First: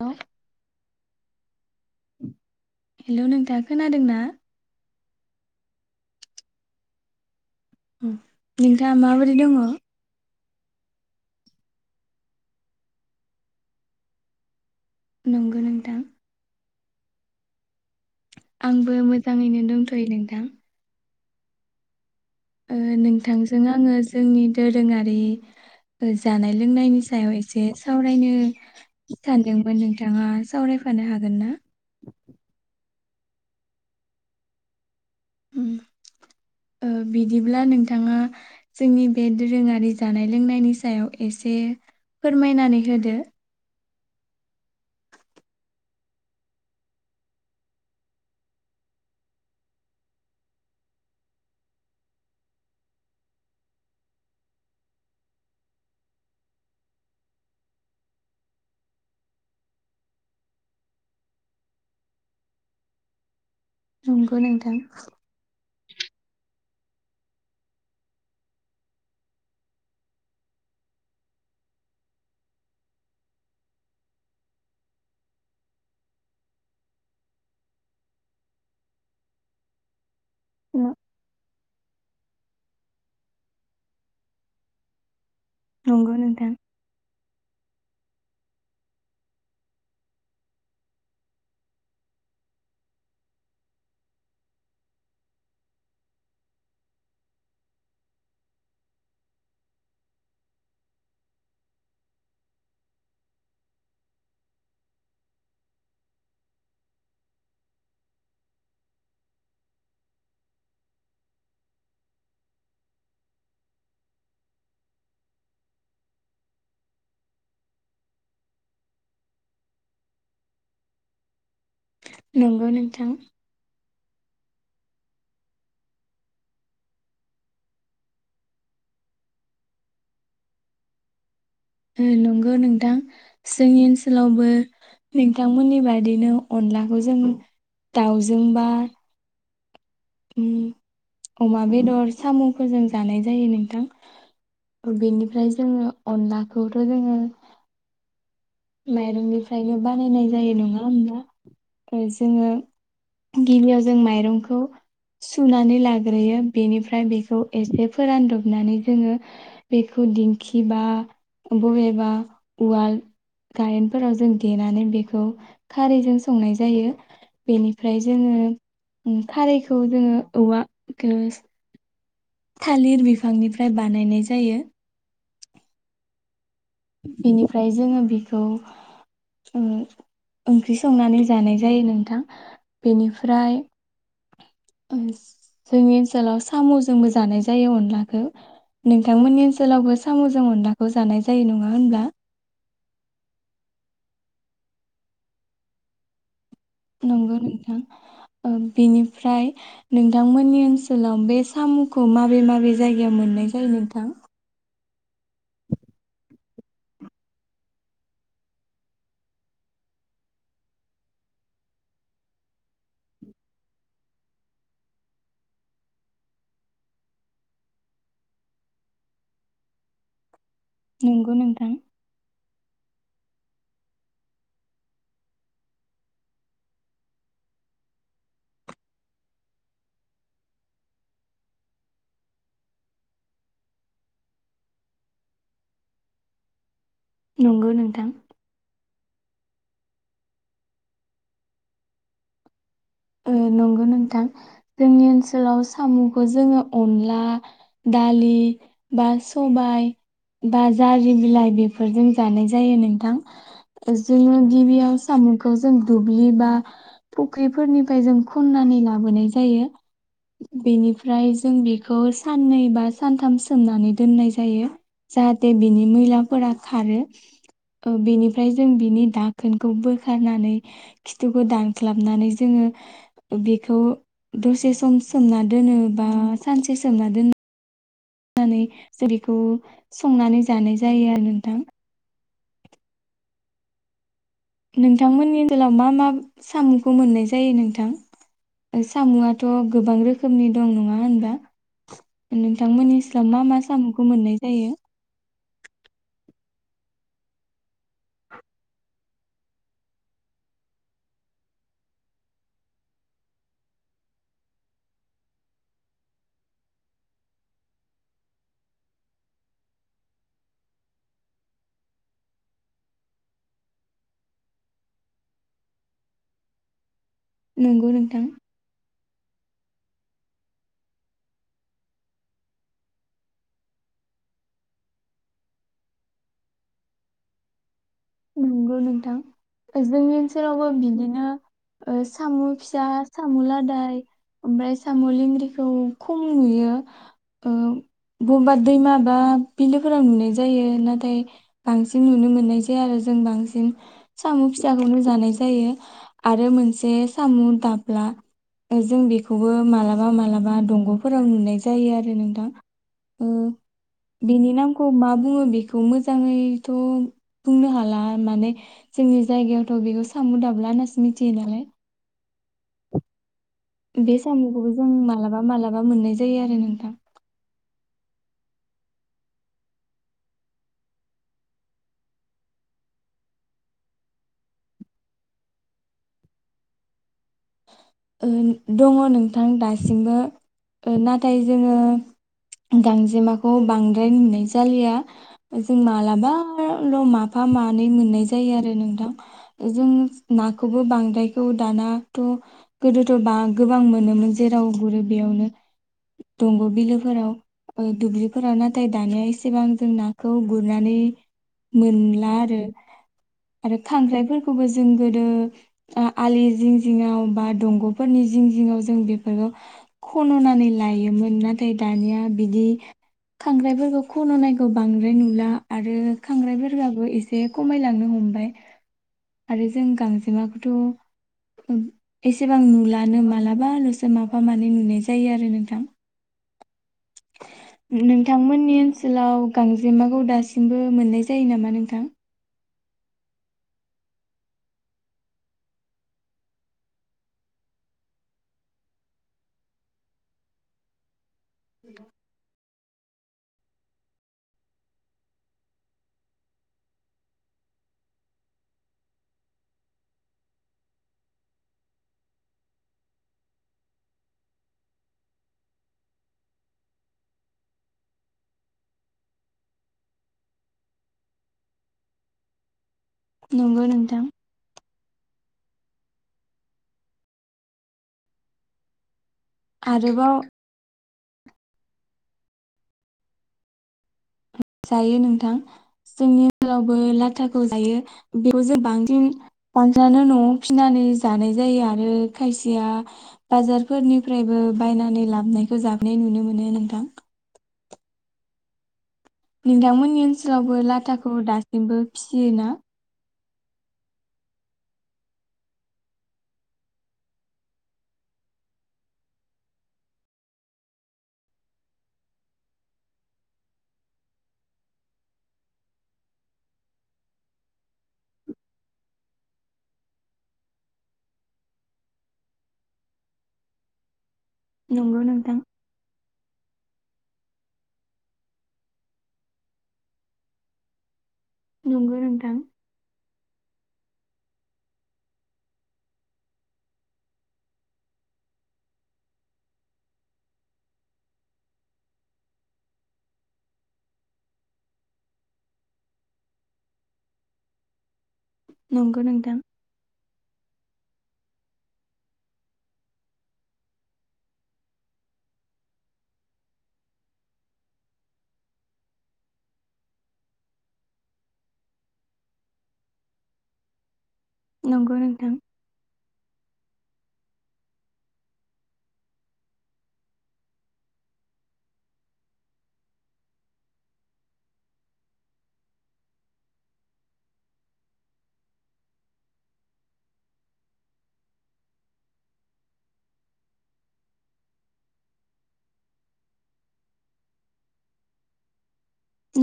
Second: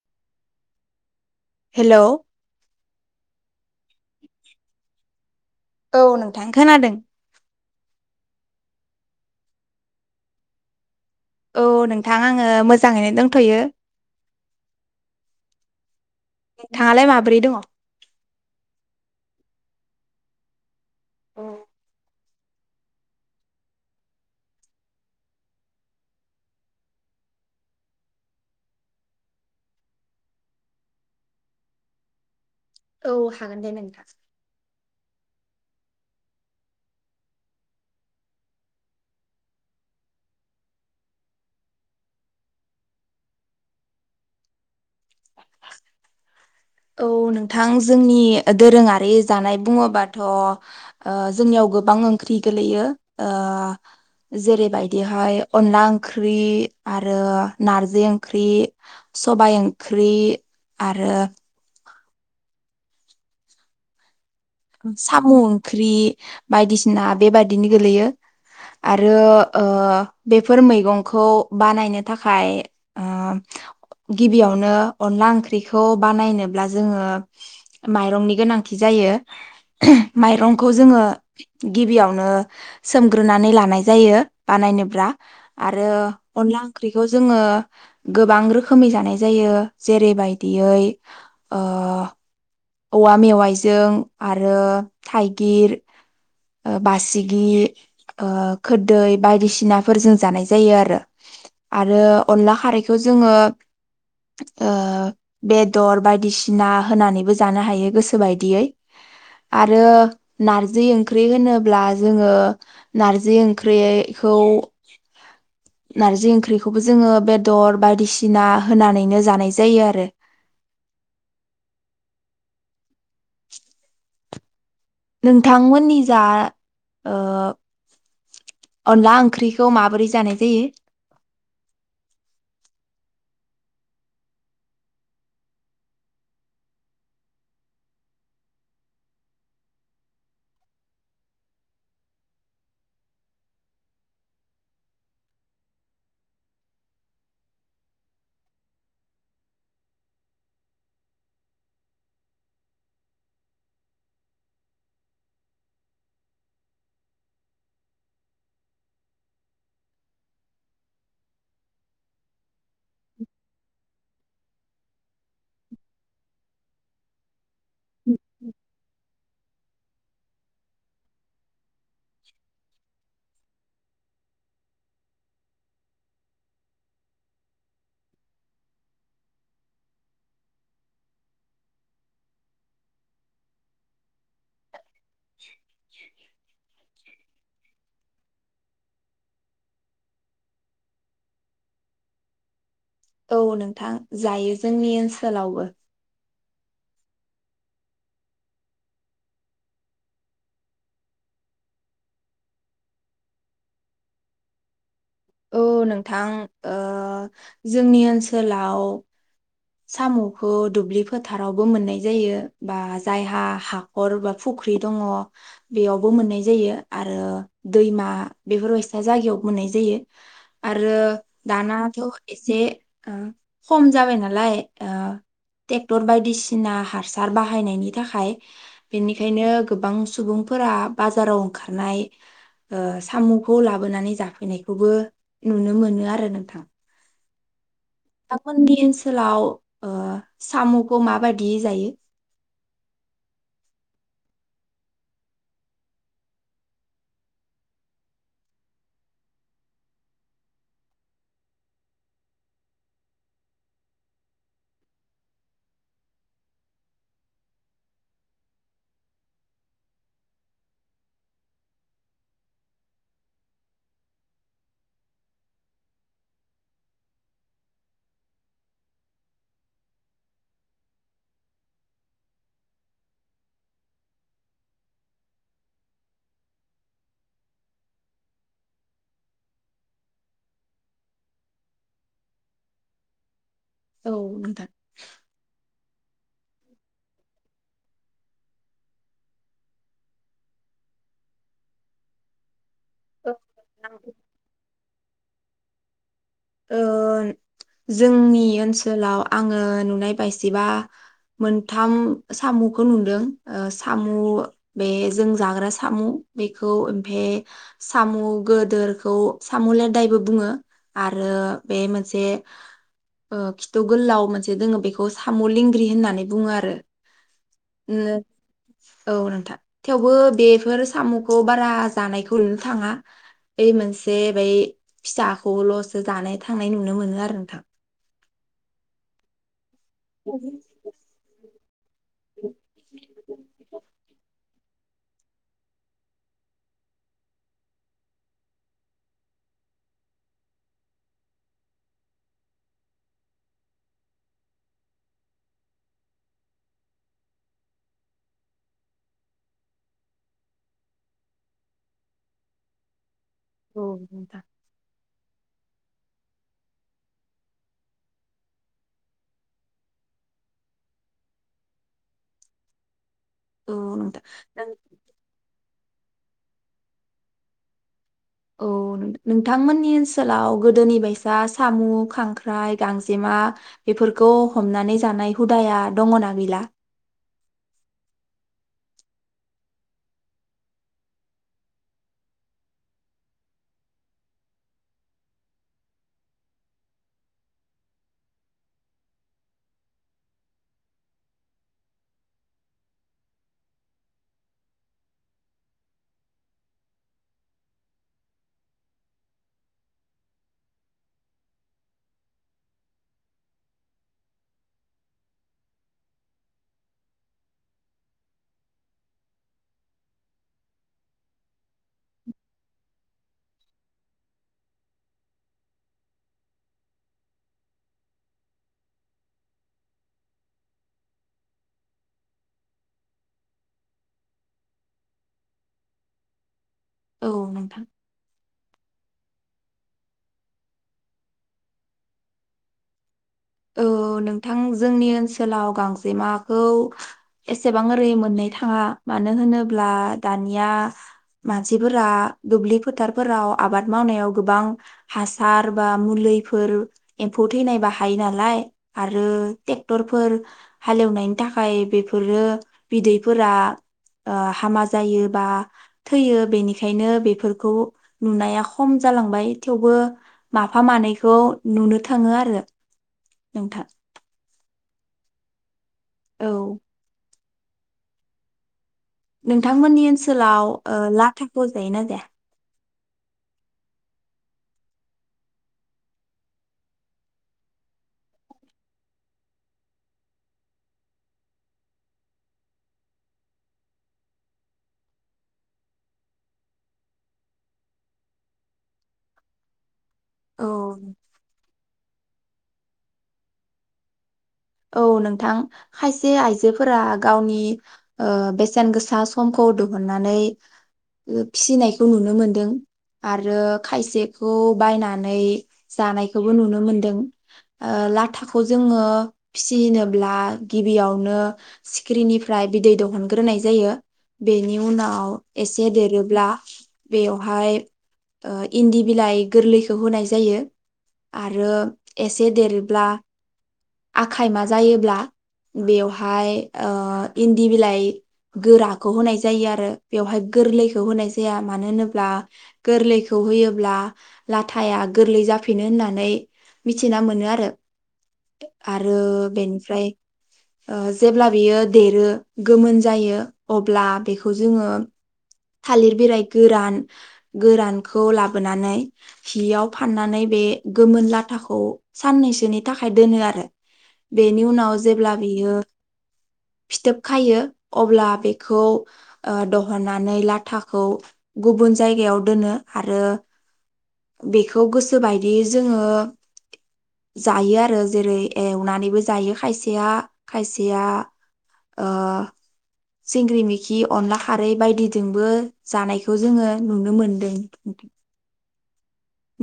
औ hello hello नोंथाङा खोनादों ना औ नोंथां खोनादों। नोंथाङा माबोरि दङ? औ नोंथां आङो मोजाङैनो दंथयो नोंगौ नोंथां। नोंथाङालाय माब्रै दङ? आंबो मोजाङैनो दंथ'यो नोंथां। औ ओ नोंथांजों आङो जोंनि दोरोङारि जानाय लोंनायनि सायाव एसे सावरायनो सानदोंमोन नोंथाङा सावरायफानो हागोन ना औ हागोन दे नोंथां ओ बिदिब्ला नोंथाङा जोंनि बे दोरोङारि जानाय लोंनायनि सायाव एसे फोरमायनानै होदो। औ नोंथां जोंनि दोरोङारि जानाय बुङोबाथ' ओ जोंनियाव गोबां ओंख्रि गोलैयो ओ जेरैबायदिहाय अनला ओंख्रि आरो नारजि ओंख्रि सबाय ओंख्रि आरो औ साम ओंख्रि बायदिसिना बेबादिनो गोलैयो आरो ओ बेफोर मैगंखौ बानायनो थाखाय ओम गिबियावनो अनला ओंख्रिखौ बानायनोब्ला जोङो माइरंनि गोनांथि जायो [inaudible] माइरंखौ जोङो गिबियावनो सोमग्रोनानै लानाय जायो बानायनोब्रा आरो नंगौ नोंथां अनला ओंख्रिखौ जोङो गोबां रोखोमै जानाय जायो जेरै बायदियै ओ औवा मेवाइजों आरो थाइगिर ओ बासिगि ओ खोरदै बायदिसिनाफोर जों जानाय जायो आरो आरो अनला खारैखौ जोङो ओ बेदर बायदिसिना होनानैबो ज जानो हायो गोसो बायदियै आरो नारजि ओंख्रि होनोब्ला जोङो नारजि ओंख्रिखौ नारजि ओंख्रिखौबो जोङो बेदर बायदिसिना होनानैनो जानाय जायो आरो। नंगौ नोंथां नोंथांमोननि जा ओ अनला ओंख्रिखौ माबोरै जानाय जायो? उम नोंगौ नोंथां जोंनि ओनसोलावबो नोंथांमोननि बादिनो अनलाखौ जों दाउजों बा ओम अमा बेदर सामुफोरजों जानाय जायो नोंथां बेनिफ्राय जोङो अनलाखौथ' जोङो माइरंनिफ्रायनो बानायनाय जायो नङा होमब्ला जोङो गिबियाव जों माइरंखौ सुनानै लाग्रोयो बेनिफ्राय बेखौ एसे फोरानदबनानै जोङो बेखौ दिंखि बा बबेबा उवाल गायेनफोराव जों देनानै बेखौ खारैजों संनाय जायो बेनिफ्राय जोङो खारैखौ जोङो औवा [unintelligible] थालिर बिफांनिफ्राय बानायनाय जायो। बेनिफ्राय जोङो बेखौ ओ ओंख्रि संनानै जानाय जायो नोंथां। बेनिफ्राय जोंनि ओनसोलाव सामुजोंबो जानाय जायो अनलाखो। नोंथांमोननि ओनसोलावबो साम'जों अनलाखौ जानाय जायो नङा? ङा होनब्ला औ नोंथां जायो जोंनि ओनसोलावबो नंगौ नोंथां ओ बेनिफ्राय नोंथांमोननि ओनसोलाव बे सामखौ माबे माबे जायगायाव मोननाय जायो नोंथां? औ नोंथां ओ जोंनि ओनसोलाव सामुखौ दुब्लि फोथारावबो मोननाय जायो बा जायहा हाखर बा फुख्रि दङ बेयावबो मोननाय जायो आरो दैमा बेफोरबायसा जायगायावबो मोननाय जायो। आरो नंगौ नोंथां दानााथ एसे ओ खम जाबाय नालाय नालाय ओ टेक्टर बायदिसिना हासार बाहायनायनि थाखाय बेनिखायनो गोबां सुबुंफोरा बाजाराव ओंखारनाय सामुखौ लाबोनानै जाफैनायखौबो नुनो मोनो आरो नोंथां। नंगौ नों नोंथांमोननि ओनसो ओनसोलाव ओ सामुखौ माबायदि जायो? नंगौ नोंथां जोंनि ओनसोलाव सामुखौ जोङो अनला दालि बा सबाय बा जारि बिलाइ बेफोरजों जानाय जायो नोंथां जोङो गिबियाव सामुखौ जों दुब्लि बा फुख्रि फोरनिफ्राय जों खननानै लाबोनाय जायो बेनिफ्राय जों बेखौ साननै बा सानथाम सोमनानै दोननाय जायो जाहाथे बिनि मैलाफोरा खारो बेनिफ्राय जों बिनि दाखोनखौ बोखारनानै खिथुखौ दानख्लाबनानै जोङो बेखौ दसे सम सोमना दोनो बा सानसे सोमना दोनो। नानै जेरैखौ संनानै जानाय जायो आरो नोंथां। औ नोंथां। नोंथांमोननि ओनोलाव मा मा सामुखौ मोननाय जायो नोंथां सामुआथ' गोबां रोखोमनि दं नङा होनबा? नोंथांमोननि ओनसोलाव मा मा सामुखौ मोननाय जायो? ओ जोंनि ओनसोलाव आङो नुनाय बायसिबा मोनथाम सामुखौ नुदों सामु बे जों जाग्रा सामु बेखौ ओमफाय सामु गोदोरखौ सामु लेदायबो बुङो आरो। आरो बे मोनसे खिथु गोलाव मोनसे दोङो बेखौ साम' लेंग्रि होननानै बुङो आरो। नंगौ नोंथां औ नोंथां। थेवबो बेफोर सामुखौ बारा जानायखौ नुनो थाङा ओइ मोनसे बै फिसाखौल'स जानाय थांनाय नुनो मोनो आरो नोंथां। नंगौ नोंथां। जोंनि औ ओनसोलावबो बिदिनो सामु फिसा सामु लादाय ओमफ्राय सामु लेंग्रिखौ खम नुयो बबेबा दैमा बा बिलोफोराव नुनाय जायो नाथाय बांसिन नुनो मोननाय जायो। आरो जों बांसिन सामु फिसाखौनो जानाय जायो आरो मोनसे सामु दाब्ला जों बेखौबो मालाबा मालाबा दंग'फोराव नुनाय जायो आरो नोंथां। ओ नोंथां। बिनि नामखौ मा बुङो बेखौ मोजाङैथ' बुंनो हाला माने जोंनि जायगायावथ' बेखौ सामु दाब्ला होननासो मिथियो नालाय। औ बे नोंथां सामुखौबो नों जों मालाबा मालाबा माबा मोननाय जायो आरो नोंथां। औ नोंथांमोननि ओनसोलाव गोदोनि बायसा सामू खांख्राइ गांजेमा बेफोरखौ हमनानै जानाय हुदाया दङना गैला? ओ दङ नोंथां दासिमबो नाथाय जोङो गांजेमाखौ बांद्राय नुनाय जालिया जों मालाबाल' माफा मानै मोननाय जायो आरो नोंथां जों नाखौबो बांद्रायखौ दानाथ' गोदोथ' बा गोबां मोनोमोन जेराव गुरो बेयावनो दंग' बिलोफोराव दुब्लिफोराव नाथाय दानिया एसेबां जों नाखौ गुरनानै मोनला आरो आरो खांख्राइफोरखौबो जों गोदो आलि जिं जिङाव बा दंग'फोरनि जिं जिङाव जों बेफोरखौ खन'नानै लायोमोन नाथाय दानिया बिदि खांख्राइफोरखौ खन'नायखौ बांद्राय नुला आरो खांख्राइफोराबो एसे खमायलांनो हमबाय। आरो जों गांजेमाखौथ' एसेबां नुलानो मालाबाल'सो माफा मानै नुनाय जायो आरो नोंथां। औ नोंथां। नोंथांमोननि ओनसोलाव गांजेमाखौ दासिमबो मोननाय जायो नामा नोंथां? औ नोंथां जोंनि ओनसोलाव गांजेमाखौ एसेबां ओरै मोननो थाङा मानो होनोब्ला दानिया मानसिफोरा दुब्लि फोथारफोराव आबाद मावनायाव गोबां हासार बा मुलिफोर एम्फौ थैनाय बाहायो नालाय नालाय आरो टेक्टरफोर हालेवनायनि थाखाय बेफोरो बिदैफोरा हामा जायो बा थैयो बेनिखायनो बेफोरखौ नुनाया खम जालांबाय थेवबो माफा मानैखौ नुनो थाङो आरो। नंगौ नोंथां। औ नोंथांमोननि आरोबाव ओनसोलाव ओ लाख थास जायो ना जाया जायो नोंथां जोंनि ओनसोलावबो लाथाखौ जायो बेखौ जों बांसिन बानस्रानो नआव फिनानै जानाय जायो आरो खायसेया बाजारफोरनिफ्रायबो बायनानै लाबोनायखौ जाफोनाय नुनो मोनो नोंथां नोंदा मोन जोंनि औ ओनसोलावबो लाथाखौ दासिमबो फिसियोना औ नोंथां खायसे आइजोफोरा गावनि ओ बेसेन गोसा समखौ दुहुननानै फिनायखौ नुनो मोनदों आरो खायसेखौ बायनानै जानायखौबो नुनो मोनदों ओ लाथाखौ जोङो फिसिनोब्ला गिबियावनो सिखिरिनिफ्राय बिदै दहनग्रोनाय जायो बेनि नंगौ उनाव नोंथां एसे देरोब्ला बेयावहाय ओ इन्दि बिलाइ गोरलैखौ होनाय जायो आरो नंगौ एसे नोंथां देरोब्ला आखायमा जायोब्ला बेवहाय ओ इन्दि बिलाइ गोराखौ होनाय जायो आरो बेवहाय गोरलैखौ होनाय जाया मानो होनोब्ला गोरलैखौ होयोब्ला लाथाया गोरलै जाफिनो होननानै मिथिना मोनो आरो आरो नंगौ नोंथां बेनिफ्राय ओ जेब्ला बियो देरो गोमोन जायो अब्ला बेखौ जोङो थालिर बिराय गोरान गोरानखौ लाबोनानै हियाव फाननानै बे गोमोन लाथाखौ साननैसोनि थाखाय दोनो आरो बेनि उनाव नंगौ जेब्ला नोंथां बियो फिथोब खायो अब्ला बेखौ ओ दहना नै लाथाखौ गुब ज दोन आरो बेखौ गोसोबायदि जोङो जायो आरो जेरै एवनानैबो जायो खायसेया खायसेया ओ सिंग्रि मिखि अनला खारै बायदि जोंबो जानायखौ जोङो नुनो मोनदों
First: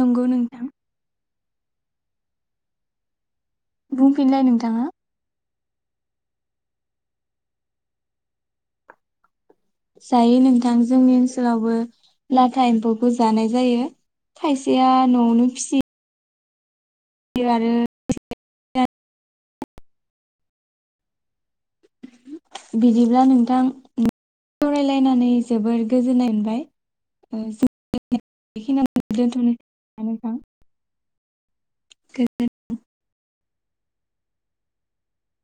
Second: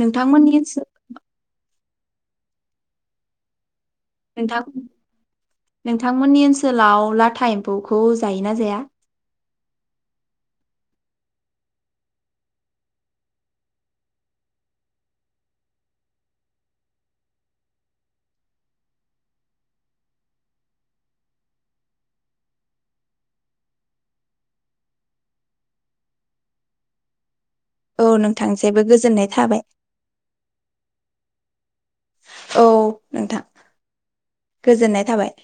नंगौ नोंथां नोंथांमोननिसो बुंफिनलाय नोंथां नोंथाङा नोंथांमोननि ओनसोलाव लाथा एम्फौखौ जायोना जाया जायो नोंथां जोंनि ओनसोलावबो लाथा एम्फौखौ जानाय जायो खायसेया न'आवनो फिसियो बे आरो [unintelligible] बिदिब्ला नोंथां सावरायलायनानै जोबोर गोजोननाय मोनबाय औ नोंथांसबो बेखिनियावनो गोजोननाय थाबाय दोनथ'नोसै नोंथां। औ नोंथां गोजोननाय थाबाय